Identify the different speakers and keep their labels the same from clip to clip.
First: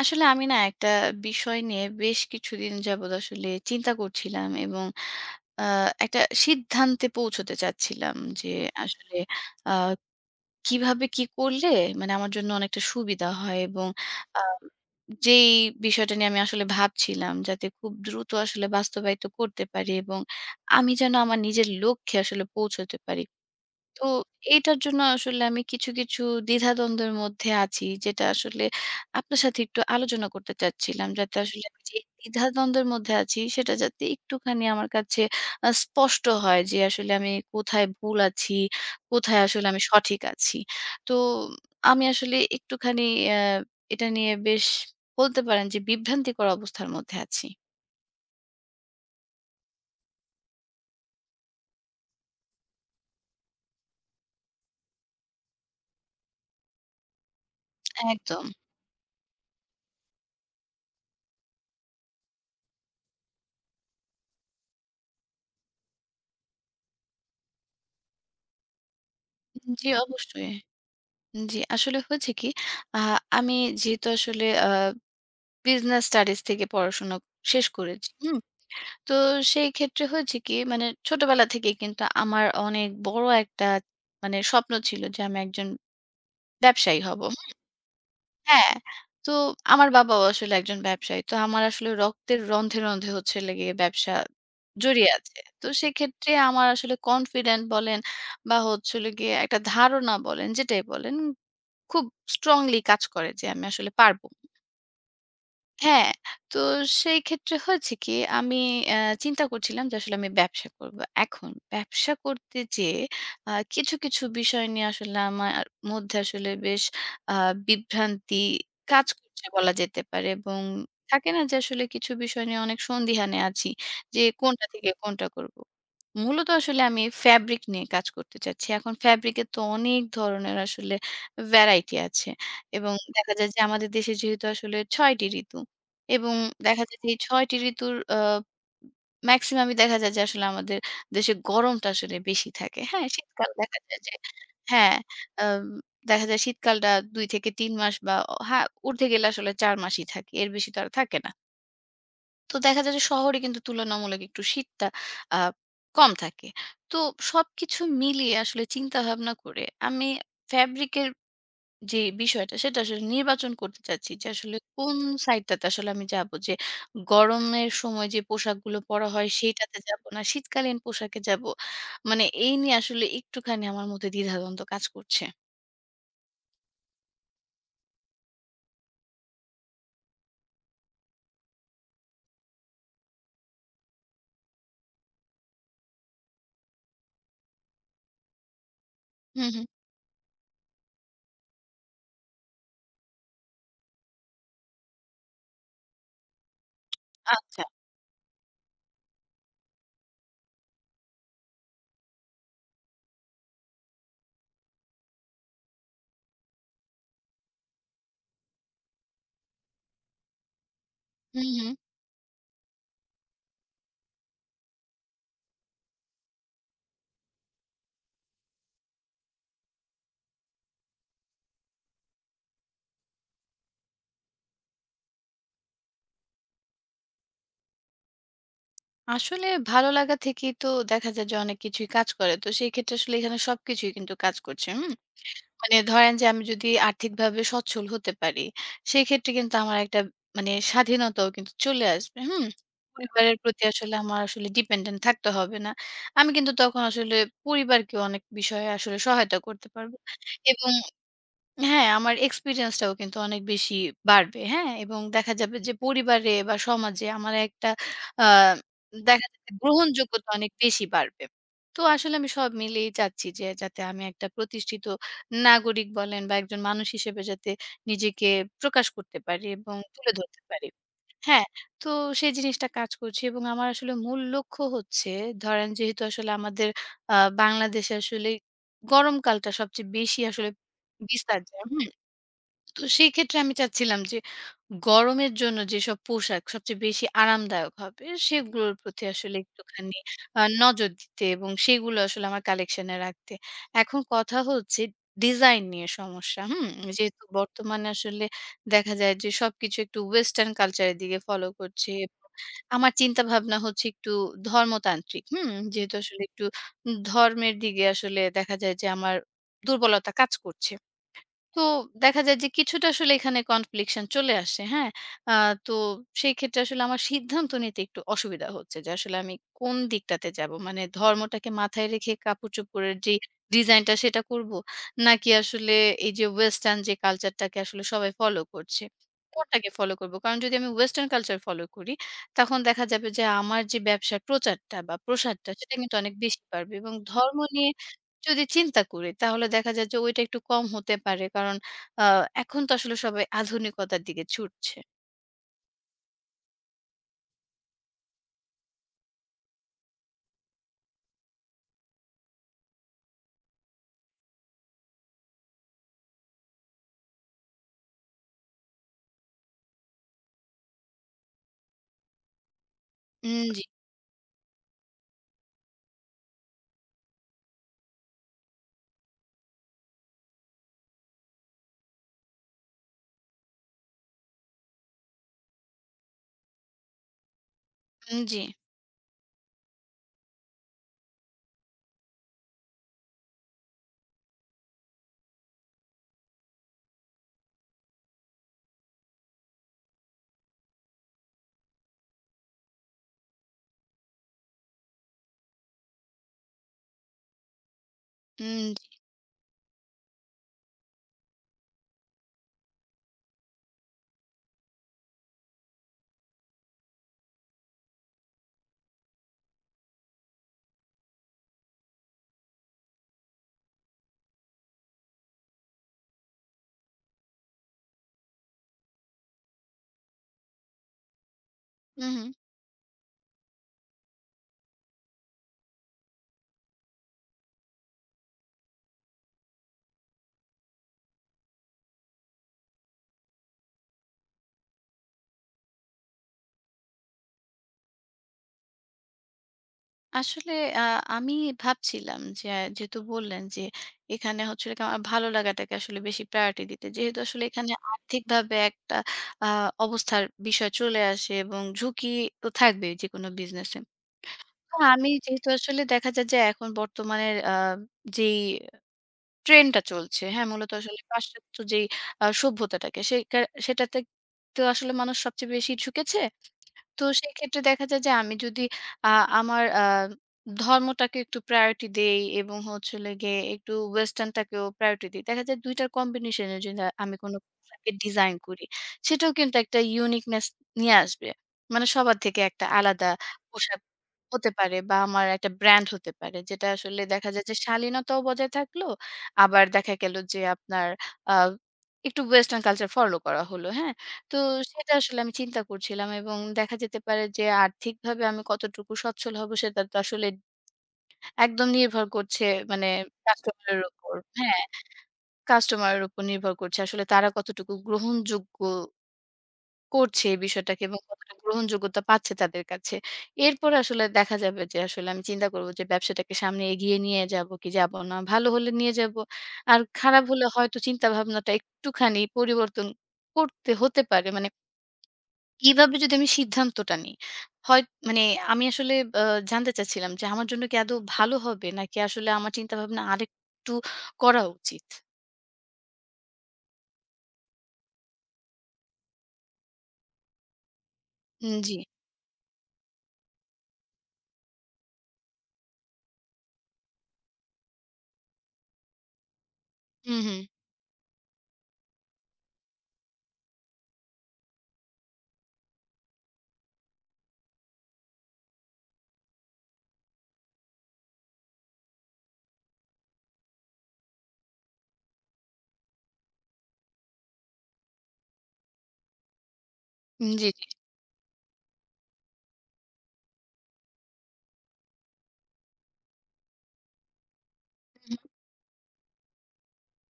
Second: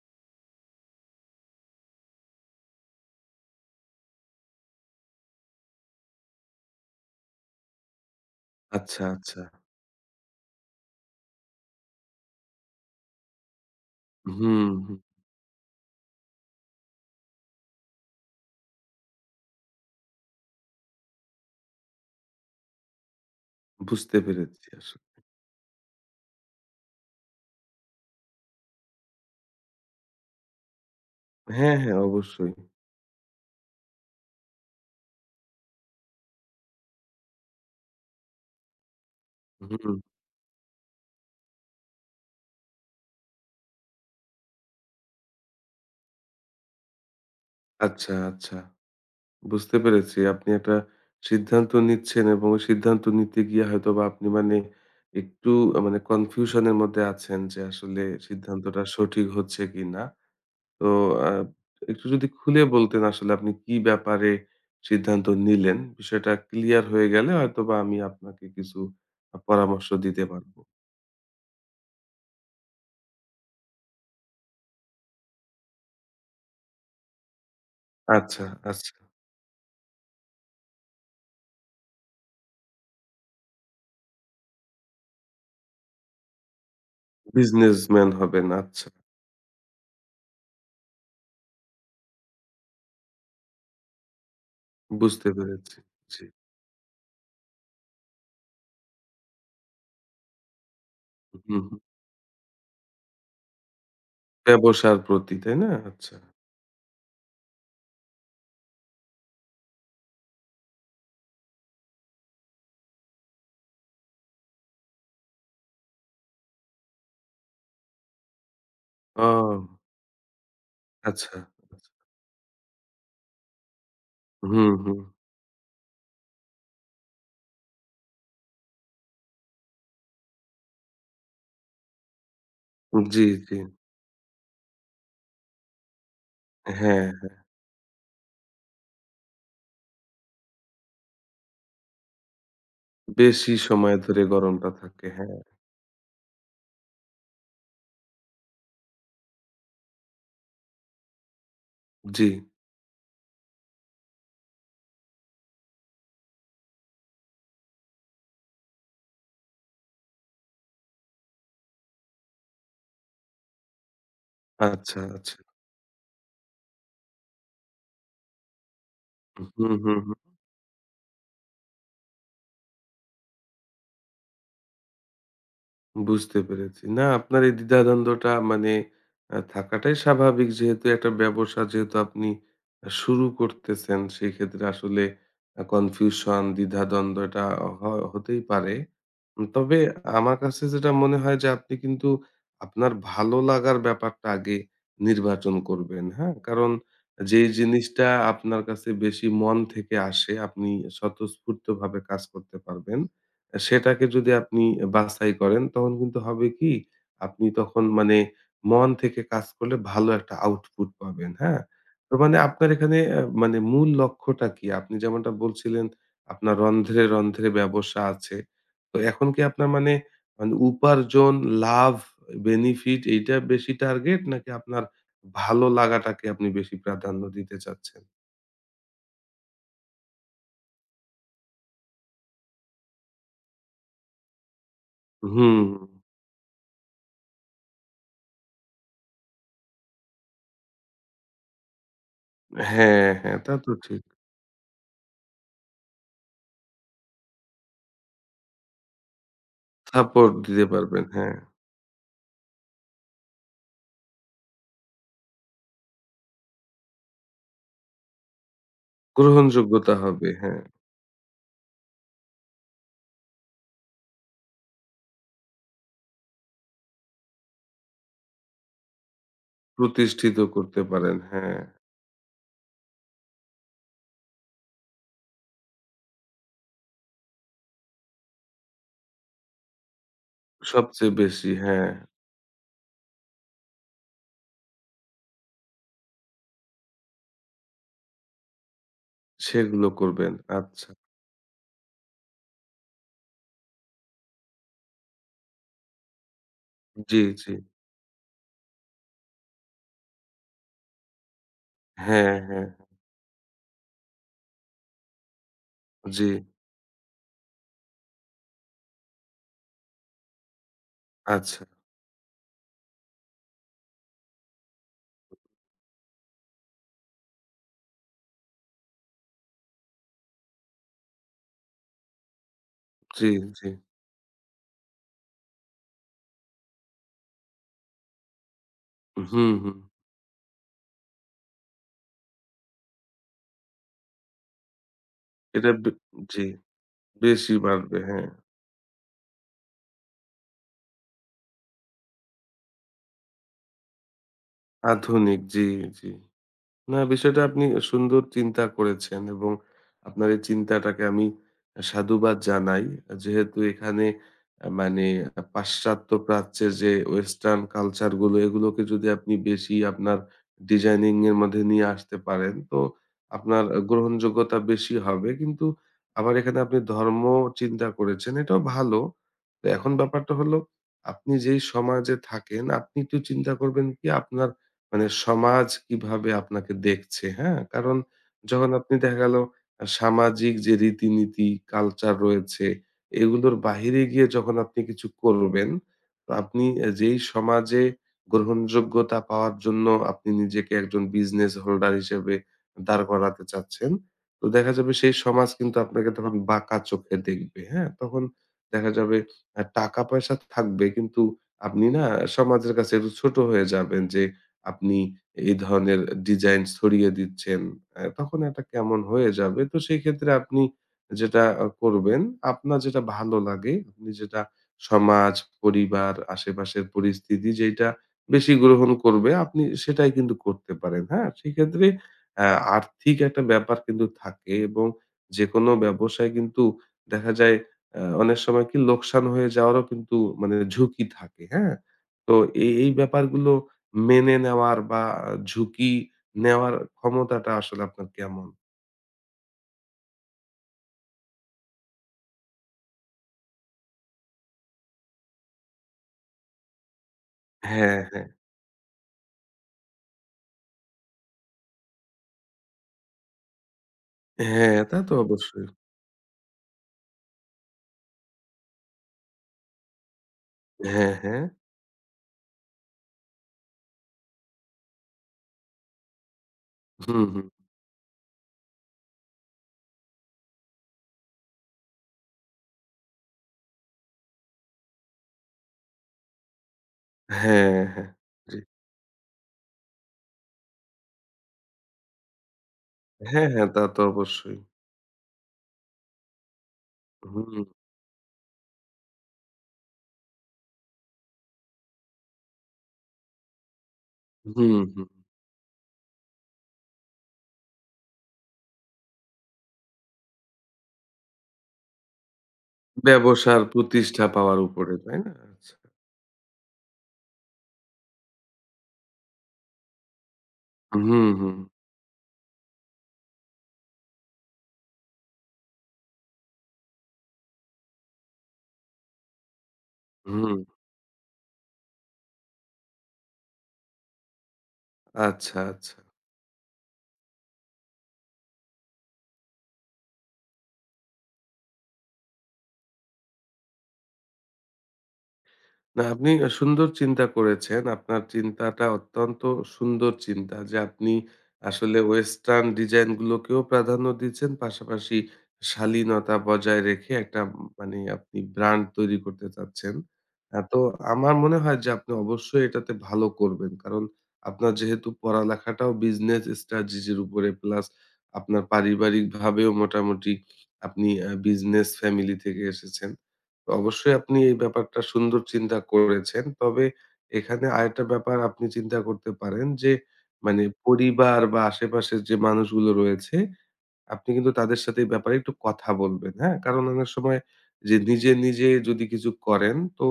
Speaker 1: আসলে আমি না একটা বিষয় নিয়ে বেশ কিছুদিন যাবৎ আসলে চিন্তা করছিলাম এবং একটা সিদ্ধান্তে পৌঁছতে চাচ্ছিলাম যে
Speaker 2: আচ্ছা,
Speaker 1: আসলে
Speaker 2: আচ্ছা।
Speaker 1: আহ, কিভাবে কি করলে মানে আমার জন্য অনেকটা সুবিধা হয় এবং আহ,
Speaker 2: হুম, হুম।
Speaker 1: যেই বিষয়টা নিয়ে আমি আসলে ভাবছিলাম যাতে খুব দ্রুত আসলে বাস্তবায়িত করতে পারি এবং আমি যেন আমার নিজের লক্ষ্যে আসলে পৌঁছতে পারি। তো
Speaker 2: বুঝতে পেরেছি
Speaker 1: এইটার জন্য
Speaker 2: আসলে।
Speaker 1: আসলে আমি কিছু, কিছু দ্বিধাদ্বন্দ্বের মধ্যে আছি, যেটা আসলে আপনার সাথে একটু আলোচনা করতে চাচ্ছিলাম, যাতে আসলে
Speaker 2: হ্যাঁ,
Speaker 1: আমি যে
Speaker 2: হ্যাঁ অবশ্যই।
Speaker 1: দ্বিধাদ্বন্দ্বের মধ্যে আছি, সেটা যাতে একটুখানি আমার কাছে স্পষ্ট হয় যে আসলে আমি কোথায় ভুল আছি, কোথায় আসলে আমি
Speaker 2: হুম।
Speaker 1: সঠিক আছি। তো আমি আসলে একটুখানি অ্যা এটা নিয়ে বেশ বলতে পারেন যে বিভ্রান্তিকর অবস্থার মধ্যে আছি।
Speaker 2: আচ্ছা, আচ্ছা। বুঝতে পেরেছি। আপনি একটা সিদ্ধান্ত নিচ্ছেন এবং ওই সিদ্ধান্ত নিতে গিয়ে হয়তোবা আপনি মানে একটু মানে কনফিউশন এর মধ্যে আছেন যে আসলে
Speaker 1: একদম।
Speaker 2: সিদ্ধান্তটা সঠিক হচ্ছে কিনা। তো আ একটু যদি খুলে বলতেন আসলে আপনি কি ব্যাপারে সিদ্ধান্ত নিলেন? বিষয়টা ক্লিয়ার হয়ে গেলে হয়তোবা আমি আপনাকে কিছু পরামর্শ
Speaker 1: জি,
Speaker 2: দিতে
Speaker 1: অবশ্যই।
Speaker 2: পারবো।
Speaker 1: জি, আসলে হয়েছে কি, আ আমি যেহেতু আসলে আ বিজনেস স্টাডিজ থেকে পড়াশোনা শেষ করেছি। হুম?
Speaker 2: আচ্ছা, আচ্ছা।
Speaker 1: তো সেই ক্ষেত্রে হয়েছে কি, মানে ছোটবেলা থেকেই কিন্তু আমার অনেক বড় একটা মানে স্বপ্ন ছিল যে আমি একজন ব্যবসায়ী হব।
Speaker 2: বিজনেসম্যান হবেন।
Speaker 1: হ্যাঁ,
Speaker 2: আচ্ছা,
Speaker 1: তো আমার বাবাও আসলে একজন ব্যবসায়ী। তো আমার আসলে রক্তের রন্ধ্রে, রন্ধ্রে হচ্ছে হলো গিয়ে ব্যবসা জড়িয়ে
Speaker 2: বুঝতে
Speaker 1: আছে। তো
Speaker 2: পেরেছি। জি।
Speaker 1: সেক্ষেত্রে আমার আসলে কনফিডেন্ট বলেন বা হচ্ছে হলো গিয়ে একটা ধারণা বলেন, যেটাই বলেন
Speaker 2: হুম, হুম।
Speaker 1: খুব স্ট্রংলি কাজ করে যে আমি আসলে পারব।
Speaker 2: ব্যবসার প্রতি, তাই না?
Speaker 1: হ্যাঁ,
Speaker 2: আচ্ছা।
Speaker 1: তো সেই ক্ষেত্রে হয়েছে কি, আমি অ্যা চিন্তা করছিলাম যে আসলে আমি ব্যবসা করব। এখন ব্যবসা করতে যেয়ে কিছু, কিছু বিষয় নিয়ে আসলে আমার মধ্যে আসলে বেশ আ বিভ্রান্তি কাজ
Speaker 2: ও
Speaker 1: করছে বলা যেতে পারে এবং
Speaker 2: আচ্ছা,
Speaker 1: থাকে
Speaker 2: আচ্ছা।
Speaker 1: না যে আসলে কিছু বিষয় নিয়ে অনেক সন্দিহানে আছি যে কোনটা
Speaker 2: হুম,
Speaker 1: থেকে
Speaker 2: হুম।
Speaker 1: কোনটা করব। মূলত আসলে আমি ফেব্রিক নিয়ে কাজ করতে চাচ্ছি। এখন ফেব্রিক এর তো অনেক ধরনের আসলে ভ্যারাইটি আছে এবং
Speaker 2: জি,
Speaker 1: দেখা যায়
Speaker 2: জি।
Speaker 1: যে আমাদের দেশে যেহেতু আসলে ৬ টি ঋতু। এবং দেখা যায় যে
Speaker 2: হ্যাঁ,
Speaker 1: এই ৬ টি ঋতুর মেক্সিমামই দেখা যায় যে আসলে আমাদের দেশে গরমটা আসলে বেশি থাকে। হ্যাঁ, শীতকাল
Speaker 2: বেশি
Speaker 1: দেখা
Speaker 2: সময়
Speaker 1: যায় যে
Speaker 2: ধরে গরমটা
Speaker 1: হ্যাঁ,
Speaker 2: থাকে। হ্যাঁ।
Speaker 1: আম দেখা যায় শীতকালটা ২ থেকে ৩ মাস বা হ্যাঁ, ঊর্ধ্বে গেলে আসলে ৪ মাসই থাকে। এর বেশি তো আর থাকে না।
Speaker 2: জি।
Speaker 1: তো দেখা যায় যে শহরে কিন্তু তুলনামূলক একটু শীতটা আ কম থাকে। তো সবকিছু মিলিয়ে আসলে চিন্তা ভাবনা করে আমি ফেব্রিকের যে বিষয়টা সেটা আসলে নির্বাচন করতে চাচ্ছি যে আসলে কোন
Speaker 2: আচ্ছা, আচ্ছা।
Speaker 1: সাইডটাতে আসলে আমি যাব, যে গরমের সময় যে পোশাকগুলো পরা হয়
Speaker 2: হুম,
Speaker 1: সেইটাতে
Speaker 2: হুম,
Speaker 1: যাব, না
Speaker 2: হুম।
Speaker 1: শীতকালীন পোশাকে যাব। মানে এই নিয়ে আসলে একটুখানি আমার মধ্যে দ্বিধাদ্বন্দ্ব কাজ করছে।
Speaker 2: বুঝতে পেরেছি। না আপনার এই দ্বিধাদ্বন্দ্বটা মানে থাকাটাই স্বাভাবিক। যেহেতু একটা ব্যবসা যেহেতু আপনি শুরু করতেছেন সেক্ষেত্রে আসলে কনফিউশন, দ্বিধাদ্বন্দ্ব এটা হ হতেই পারে।
Speaker 1: হুম, হুম।
Speaker 2: তবে আমার কাছে যেটা মনে হয় যে আপনি কিন্তু আপনার ভালো লাগার ব্যাপারটা আগে নির্বাচন করবেন, হ্যাঁ? কারণ যেই
Speaker 1: আচ্ছা।
Speaker 2: জিনিসটা আপনার কাছে বেশি মন থেকে আসে আপনি স্বতঃস্ফূর্তভাবে কাজ করতে পারবেন সেটাকে যদি আপনি বাছাই করেন তখন কিন্তু হবে কি আপনি তখন মানে মন থেকে কাজ করলে ভালো একটা আউটপুট পাবেন
Speaker 1: হুম,
Speaker 2: হ্যাঁ
Speaker 1: হুম।
Speaker 2: তো মানে আপনার এখানে মানে মূল লক্ষ্যটা কি আপনি যেমনটা বলছিলেন আপনার রন্ধ্রে রন্ধ্রে ব্যবসা আছে তো এখন কি আপনার মানে মানে উপার্জন লাভ বেনিফিট এইটা বেশি টার্গেট নাকি আপনার ভালো লাগাটাকে আপনি বেশি প্রাধান্য দিতে চাচ্ছেন
Speaker 1: আসলে ভালো লাগা থেকেই তো দেখা যায় যে অনেক কিছুই কাজ করে। তো সেই ক্ষেত্রে আসলে এখানে সবকিছুই কিন্তু কাজ করছে। হুম?
Speaker 2: হুম
Speaker 1: মানে ধরেন যে আমি যদি আর্থিকভাবে সচ্ছল হতে পারি, সেক্ষেত্রে কিন্তু আমার একটা মানে স্বাধীনতাও কিন্তু চলে আসবে। হুম?
Speaker 2: হ্যাঁ
Speaker 1: পরিবারের
Speaker 2: হ্যাঁ তা
Speaker 1: প্রতি
Speaker 2: তো
Speaker 1: আসলে
Speaker 2: ঠিক
Speaker 1: আমার আসলে ডিপেন্ডেন্ট থাকতে হবে না। আমি কিন্তু তখন আসলে পরিবারকে অনেক বিষয়ে আসলে সহায়তা করতে পারব।
Speaker 2: সাপোর্ট দিতে
Speaker 1: এবং
Speaker 2: পারবেন হ্যাঁ
Speaker 1: হ্যাঁ, আমার এক্সপেরিয়েন্সটাও কিন্তু অনেক বেশি বাড়বে। হ্যাঁ? এবং দেখা যাবে যে পরিবারে বা সমাজে আমার একটা আ দেখা যাবে
Speaker 2: গ্রহণযোগ্যতা হবে,
Speaker 1: গ্রহণযোগ্যতা অনেক
Speaker 2: হ্যাঁ।
Speaker 1: বেশি বাড়বে। তো আসলে আমি সব মিলিয়েই চাচ্ছি যে যাতে আমি একটা প্রতিষ্ঠিত নাগরিক বলেন বা একজন মানুষ হিসেবে যাতে নিজেকে প্রকাশ করতে পারি এবং তুলে
Speaker 2: প্রতিষ্ঠিত
Speaker 1: ধরতে পারি।
Speaker 2: করতে পারেন,
Speaker 1: হ্যাঁ,
Speaker 2: হ্যাঁ।
Speaker 1: তো সেই জিনিসটা কাজ করছে এবং আমার আসলে মূল লক্ষ্য হচ্ছে, ধরেন যেহেতু আসলে আমাদের আ বাংলাদেশে আসলে গরমকালটা সবচেয়ে বেশি আসলে
Speaker 2: সবচেয়ে
Speaker 1: বিস্তার
Speaker 2: বেশি,
Speaker 1: যায়।
Speaker 2: হ্যাঁ।
Speaker 1: হুম? তো সেই ক্ষেত্রে আমি চাচ্ছিলাম যে গরমের জন্য যেসব পোশাক সবচেয়ে বেশি আরামদায়ক হবে সেগুলোর প্রতি আসলে
Speaker 2: সেগুলো
Speaker 1: একটুখানি
Speaker 2: করবেন। আচ্ছা।
Speaker 1: নজর দিতে এবং সেগুলো আসলে আমার কালেকশন এ রাখতে। এখন কথা হচ্ছে ডিজাইন নিয়ে সমস্যা, হুম?
Speaker 2: জি,
Speaker 1: যেহেতু
Speaker 2: জি।
Speaker 1: বর্তমানে আসলে দেখা যায় যে সবকিছু একটু ওয়েসটার্ন কালচার এর দিকে ফলো করছে। এবং
Speaker 2: হ্যাঁ, হ্যাঁ।
Speaker 1: আমার চিন্তাভাবনা হচ্ছে একটু ধর্মতান্ত্রিক, হুম? যেহেতু আসলে
Speaker 2: জি।
Speaker 1: একটু ধর্মের দিকে আসলে দেখা যায় যে আমার দুর্বলতা কাজ করছে।
Speaker 2: আচ্ছা।
Speaker 1: তো দেখা যায় যে কিছুটা আসলে এখানে কনফ্লিকশন চলে আসে। হ্যাঁ? আ তো সেই ক্ষেত্রে আসলে আমার সিদ্ধান্ত নিতে একটু অসুবিধা হচ্ছে যে আসলে আমি কোন দিকটাতে যাবো? মানে ধর্মটাকে মাথায় রেখে কাপড়-চোপড়ের যেই
Speaker 2: জি, জি।
Speaker 1: ডিজাইনটা সেটা করব? নাকি আসলে এই যে ওয়েসটার্ন যে কালচারটাকে আসলে সবাই ফলো করছে,
Speaker 2: হুম,
Speaker 1: কোনটাকে
Speaker 2: হুম।
Speaker 1: ফলো করব? কারণ যদি আমি ওয়েসটার্ন কালচার ফলো করি তখন দেখা যাবে যে আমার যে ব্যবসার প্রচারটা বা প্রসারটা
Speaker 2: এটা
Speaker 1: সেটা কিন্তু অনেক বেশি
Speaker 2: জি,
Speaker 1: বাড়বে এবং ধর্ম
Speaker 2: বেশি
Speaker 1: নিয়ে
Speaker 2: বাড়বে, হ্যাঁ।
Speaker 1: যদি চিন্তা করি তাহলে দেখা যায় যে ওইটা একটু কম হতে পারে। কারণ আ এখন তো আসলে সবাই আধুনিকতার দিকে ছুটছে।
Speaker 2: আধুনিক, জি, জি। না, বিষয়টা আপনি সুন্দর চিন্তা করেছেন এবং আপনার এই চিন্তাটাকে আমি সাধুবাদ জানাই। যেহেতু এখানে মানে পাশ্চাত্য প্রাচ্যের যে ওয়েস্টার্ন কালচার গুলো এগুলোকে যদি আপনি বেশি আপনার ডিজাইনিং এর মধ্যে নিয়ে আসতে পারেন, তো
Speaker 1: উম জি,
Speaker 2: আপনার গ্রহণযোগ্যতা বেশি হবে। কিন্তু আবার এখানে আপনি ধর্ম চিন্তা করেছেন, এটাও ভালো। তো এখন ব্যাপারটা হলো আপনি যেই সমাজে থাকেন, আপনি একটু চিন্তা করবেন কি আপনার মানে সমাজ কিভাবে আপনাকে দেখছে, হ্যাঁ? কারণ
Speaker 1: উম জি,
Speaker 2: যখন আপনি দেখা গেল সামাজিক যে রীতিনীতি, কালচার রয়েছে, এগুলোর বাহিরে গিয়ে যখন আপনি কিছু করবেন, তো আপনি যেই সমাজে গ্রহণযোগ্যতা পাওয়ার জন্য আপনি নিজেকে একজন বিজনেস হোল্ডার হিসেবে দাঁড় করাতে চাচ্ছেন, তো দেখা যাবে সেই সমাজ কিন্তু আপনাকে তখন বাঁকা চোখে দেখবে, হ্যাঁ? তখন
Speaker 1: উম
Speaker 2: দেখা
Speaker 1: জি,
Speaker 2: যাবে টাকা-পয়সা থাকবে কিন্তু আপনি না সমাজের কাছে একটু ছোট হয়ে যাবেন যে আপনি এই ধরনের ডিজাইন ছড়িয়ে দিচ্ছেন, তখন এটা কেমন হয়ে যাবে। তো সেক্ষেত্রে আপনি যেটা করবেন, আপনার যেটা ভালো লাগে, আপনি যেটা সমাজ, পরিবার, আশেপাশের পরিস্থিতি যেইটা বেশি গ্রহণ করবে, আপনি সেটাই কিন্তু করতে পারেন, হ্যাঁ? সেক্ষেত্রে
Speaker 1: হুম, হুম।
Speaker 2: আ আর্থিক একটা ব্যাপার কিন্তু থাকে এবং যেকোনো ব্যবসায় কিন্তু দেখা যায় অনেক সময় কি লোকসান হয়ে যাওয়ারও কিন্তু মানে ঝুঁকি থাকে, হ্যাঁ? তো এই ব্যাপারগুলো মেনে নেওয়ার বা ঝুঁকি নেওয়ার ক্ষমতাটা আসলে আপনার কেমন?
Speaker 1: আসলে আ আমি ভাবছিলাম যে যেহেতু বললেন যে এখানে হচ্ছে হলো গিয়ে আমার ভালো লাগাটাকে আসলে বেশি প্রায়োরিটি দিতে। যেহেতু আসলে এখানে
Speaker 2: হ্যাঁ, হ্যাঁ।
Speaker 1: আর্থিকভাবে একটা আ অবস্থার বিষয় চলে আসে এবং ঝুঁকি তো থাকবেই যেকোনো বিজনেসে। তো
Speaker 2: হ্যাঁ, তা
Speaker 1: আমি
Speaker 2: তো
Speaker 1: যেহেতু
Speaker 2: অবশ্যই।
Speaker 1: আসলে দেখা যায় যে এখন বর্তমানের যেই ট্রেন্ডটা চলছে। হ্যাঁ, মূলত আসলে
Speaker 2: হ্যাঁ, হ্যাঁ।
Speaker 1: পাশ্চাত্য যেই সভ্যতাটাকে সেটাতে তো আসলে মানুষ সবচেয়ে বেশি ঝুঁকেছে। তো
Speaker 2: হুম, হুম।
Speaker 1: সেক্ষেত্রে দেখা যায় যে আমি যদি আ আমার ধর্মটাকে একটু প্রায়োরিটি দেই এবং হচ্ছে হলো গিয়ে একটু ওয়েসটার্নটাকেও প্রায়োরিটি দিই। দেখা যায় ২ টার কম্বিনেশনে যদি আমি কোনো
Speaker 2: হ্যাঁ,
Speaker 1: পোশাকের
Speaker 2: হ্যাঁ।
Speaker 1: ডিজাইন
Speaker 2: জি।
Speaker 1: করি, সেটাও কিন্তু একটা ইউনিকনেস নিয়ে আসবে। মানে সবার থেকে একটা আলাদা
Speaker 2: হ্যাঁ, হ্যাঁ,
Speaker 1: পোশাক
Speaker 2: তা তো
Speaker 1: হতে
Speaker 2: অবশ্যই।
Speaker 1: পারে বা আমার একটা ব্র্যান্ড হতে পারে। যেটা আসলে দেখা যায়
Speaker 2: হুম,
Speaker 1: যে শালীনতাও বজায় থাকলো। আবার দেখা গেল যে আপনার আ একটু ওয়েসটার্ন কালচার ফলো করা হলো, হ্যাঁ? তো
Speaker 2: হুম,
Speaker 1: সেটা
Speaker 2: হুম।
Speaker 1: আসলে আমি চিন্তা করছিলাম এবং দেখা যেতে পারে যে আর্থিকভাবে আমি কতটুকু সচ্ছল হব সেটা তো আসলে একদম নির্ভর করছে মানে
Speaker 2: ব্যবসার
Speaker 1: কাস্টমারের উপর।
Speaker 2: প্রতিষ্ঠা পাওয়ার
Speaker 1: হ্যাঁ,
Speaker 2: উপরে, তাই না? আচ্ছা।
Speaker 1: কাস্টমারের উপর নির্ভর করছে। আসলে তারা কতটুকু গ্রহণযোগ্য করছে এই বিষয়টাকে এবং
Speaker 2: হুম,
Speaker 1: কতটা
Speaker 2: হুম,
Speaker 1: গ্রহণযোগ্যতা পাচ্ছে তাদের কাছে। এরপরে আসলে দেখা যাবে যে আসলে আমি চিন্তা করব যে ব্যবসাটাকে সামনে এগিয়ে নিয়ে যাব কি যাব না। ভালো হলে নিয়ে যাব। আর খারাপ হলে
Speaker 2: হুম।
Speaker 1: হয়তো চিন্তাভাবনাটা একটুখানি পরিবর্তন করতে হতে পারে। মানে
Speaker 2: আচ্ছা,
Speaker 1: কিভাবে
Speaker 2: আচ্ছা।
Speaker 1: যদি আমি সিদ্ধান্তটা নিই? হয় মানে আমি আসলে আ জানতে চাচ্ছিলাম যে আমার জন্য কি আদৌ ভালো হবে? নাকি আসলে আমার চিন্তাভাবনা আরেকটু করা উচিত?
Speaker 2: না, আপনি সুন্দর চিন্তা করেছেন। আপনার চিন্তাটা অত্যন্ত সুন্দর চিন্তা যে, আপনি
Speaker 1: উম জি।
Speaker 2: আসলে ওয়েস্টার্ন ডিজাইন গুলোকেও প্রাধান্য দিচ্ছেন। পাশাপাশি শালীনতা বজায় রেখে একটা মানে আপনি ব্র্যান্ড তৈরি করতে চাচ্ছেন।
Speaker 1: হুম, হুম।
Speaker 2: তো আমার মনে হয় যে, আপনি অবশ্যই এটাতে ভালো করবেন। কারণ আপনার যেহেতু পড়ালেখাটাও বিজনেস স্ট্র্যাটেজি এর উপরে প্লাস আপনার পারিবারিকভাবেও মোটামুটি আপনি বিজনেস ফ্যামিলি থেকে এসেছেন। অবশ্যই আপনি এই ব্যাপারটা সুন্দর চিন্তা করেছেন। তবে এখানে আরেকটা ব্যাপার আপনি চিন্তা করতে পারেন যে,
Speaker 1: জি,
Speaker 2: মানে
Speaker 1: জি।
Speaker 2: পরিবার বা আশেপাশের যে মানুষগুলো রয়েছে, আপনি কিন্তু তাদের সাথে এই ব্যাপারে একটু কথা বলবেন, হ্যাঁ? কারণ অনেক সময় যে নিজে, নিজে যদি কিছু করেন তো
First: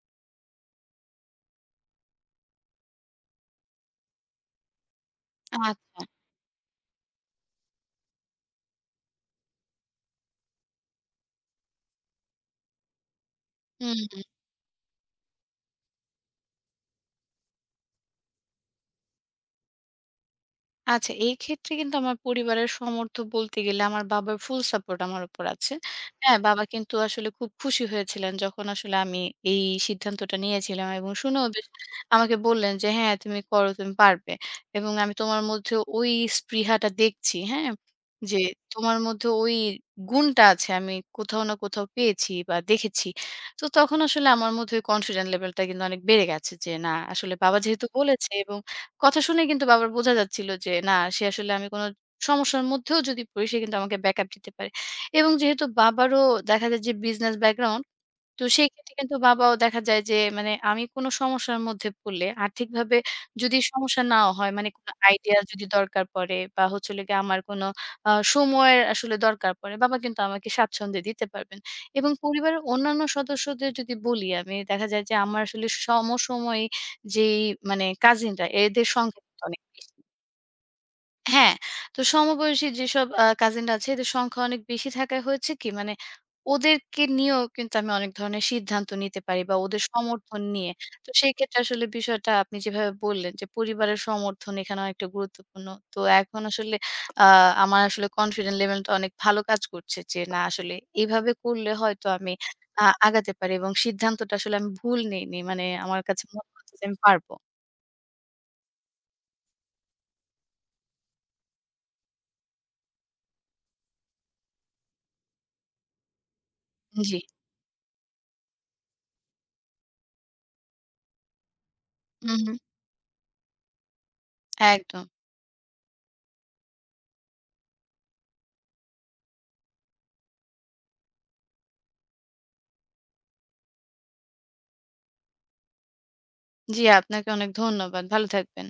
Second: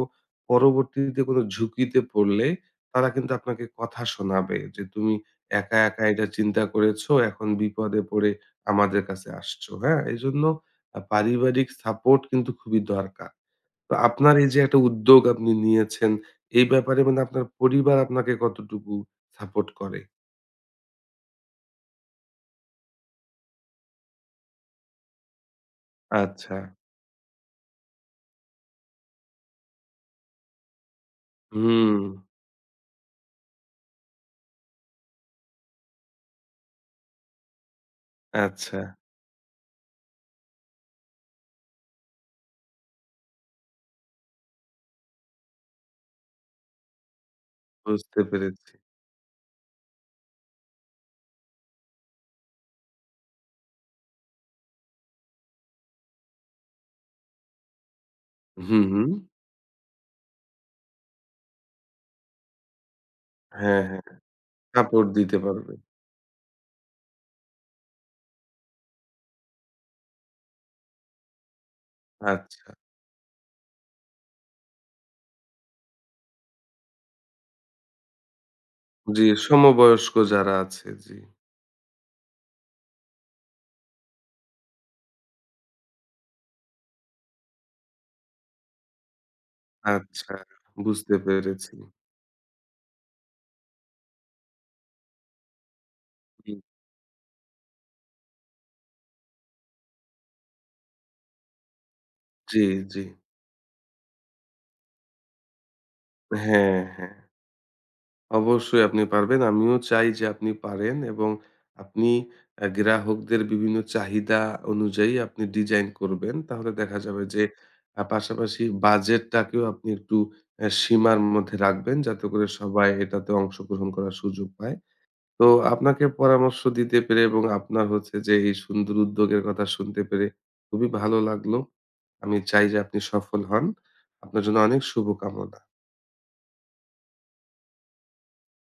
Speaker 2: পরবর্তীতে কোনো ঝুঁকিতে পড়লে তারা কিন্তু আপনাকে কথা শোনাবে যে, "তুমি একা, একা
Speaker 1: আচ্ছা।
Speaker 2: এটা চিন্তা করেছো, এখন বিপদে পড়ে আমাদের কাছে আসছো।" হ্যাঁ? এজন্য পারিবারিক সাপোর্ট কিন্তু খুবই দরকার। তো
Speaker 1: হুম।
Speaker 2: আপনার এই যে একটা উদ্যোগ আপনি নিয়েছেন, এই ব্যাপারে মানে আপনার পরিবার আপনাকে কতটুকু সাপোর্ট করে?
Speaker 1: আচ্ছা, এই ক্ষেত্রে কিন্তু আমার পরিবারের সমর্থ বলতে গেলে আমার বাবার ফুল সাপোর্ট আমার উপর আছে। হ্যাঁ,
Speaker 2: আচ্ছা।
Speaker 1: বাবা কিন্তু আসলে খুব খুশি হয়েছিলেন যখন আসলে আমি এই সিদ্ধান্তটা নিয়েছিলাম এবং শুনেও বেশ
Speaker 2: হুম,
Speaker 1: আমাকে বললেন যে, "হ্যাঁ, তুমি করো, তুমি পারবে।" এবং আমি তোমার মধ্যে ওই স্পৃহাটা দেখছি, হ্যাঁ? যে
Speaker 2: আচ্ছা
Speaker 1: তোমার মধ্যে ওই গুণটা আছে আমি কোথাও না কোথাও পেয়েছি বা দেখেছি। তো তখন আসলে আমার মধ্যে ওই কনফিডেন্ট লেভেলটা কিন্তু অনেক বেড়ে গেছে যে, না আসলে বাবা যেহেতু
Speaker 2: বুঝতে
Speaker 1: বলেছে এবং
Speaker 2: পেরেছি।
Speaker 1: কথা শুনে কিন্তু বাবার বোঝা যাচ্ছিল যে না সে আসলে আমি কোনো সমস্যার মধ্যেও যদি পড়ি সে কিন্তু আমাকে ব্যাকআপ দিতে পারে। এবং যেহেতু বাবারও দেখা যায় যে বিজনেস ব্যাকগ্রাউন্ড, তো সেই
Speaker 2: হুম,
Speaker 1: ক্ষেত্রে
Speaker 2: হুম।
Speaker 1: কিন্তু বাবাও দেখা যায় যে মানে আমি কোনো সমস্যার মধ্যে পড়লে আর্থিকভাবে যদি
Speaker 2: হ্যাঁ,
Speaker 1: সমস্যা
Speaker 2: হ্যাঁ।
Speaker 1: নাও হয়, মানে কোনো
Speaker 2: সাপোর্ট দিতে
Speaker 1: আইডিয়া যদি
Speaker 2: পারবে।
Speaker 1: দরকার পড়ে বা হচ্ছে হলো গিয়ে আমার কোনো সময়ের আসলে দরকার পড়ে, বাবা কিন্তু আমাকে স্বাচ্ছন্দ্যে দিতে পারবেন। এবং
Speaker 2: আচ্ছা।
Speaker 1: পরিবারের অন্যান্য সদস্যদের যদি বলি, আমি দেখা যায় যে আমার আসলে সমসাময়িক যেই মানে কাজিনরা এদের সংখ্যা
Speaker 2: জি,
Speaker 1: কিন্তু অনেক বেশি।
Speaker 2: সমবয়স্ক যারা আছে, জি।
Speaker 1: হ্যাঁ, তো সমবয়সী যেসব কাজিনরা আছে এদের সংখ্যা অনেক বেশি থাকায় হয়েছে কি, মানে ওদেরকে নিয়েও কিন্তু আমি অনেক ধরনের সিদ্ধান্ত নিতে পারি বা ওদের
Speaker 2: আচ্ছা,
Speaker 1: সমর্থন নিয়ে। তো
Speaker 2: বুঝতে
Speaker 1: সেই ক্ষেত্রে
Speaker 2: পেরেছি।
Speaker 1: আসলে বিষয়টা আপনি যেভাবে বললেন যে পরিবারের সমর্থন এখানে অনেকটা গুরুত্বপূর্ণ। তো এখন
Speaker 2: জি,
Speaker 1: আসলে আ আমার আসলে কনফিডেন্ট লেভেলটা অনেক ভালো কাজ করছে যে না আসলে এভাবে করলে হয়তো আমি
Speaker 2: জি, জি।
Speaker 1: আগাতে পারি এবং সিদ্ধান্তটা আসলে আমি ভুল নেইনি। মানে আমার কাছে মনে হচ্ছে
Speaker 2: হ্যাঁ,
Speaker 1: যে আমি
Speaker 2: হ্যাঁ।
Speaker 1: পারব।
Speaker 2: অবশ্যই আপনি পারবেন। আমিও চাই যে আপনি পারেন এবং আপনি গ্রাহকদের বিভিন্ন চাহিদা অনুযায়ী আপনি ডিজাইন করবেন। তাহলে দেখা
Speaker 1: জি।
Speaker 2: যাবে যে পাশাপাশি বাজেটটাকেও আপনি একটু সীমার মধ্যে রাখবেন যাতে
Speaker 1: হু,
Speaker 2: করে
Speaker 1: হু।
Speaker 2: সবাই এটাতে অংশগ্রহণ করার সুযোগ পায়।
Speaker 1: একদম।
Speaker 2: তো আপনাকে পরামর্শ দিতে পেরে এবং আপনার হচ্ছে যে এই সুন্দর উদ্যোগের কথা শুনতে পেরে খুবই ভালো লাগলো। আমি চাই যে আপনি সফল হন। আপনার জন্য অনেক শুভকামনা।
Speaker 1: জি, আপনাকে অনেক ধন্যবাদ। ভালো থাকবেন।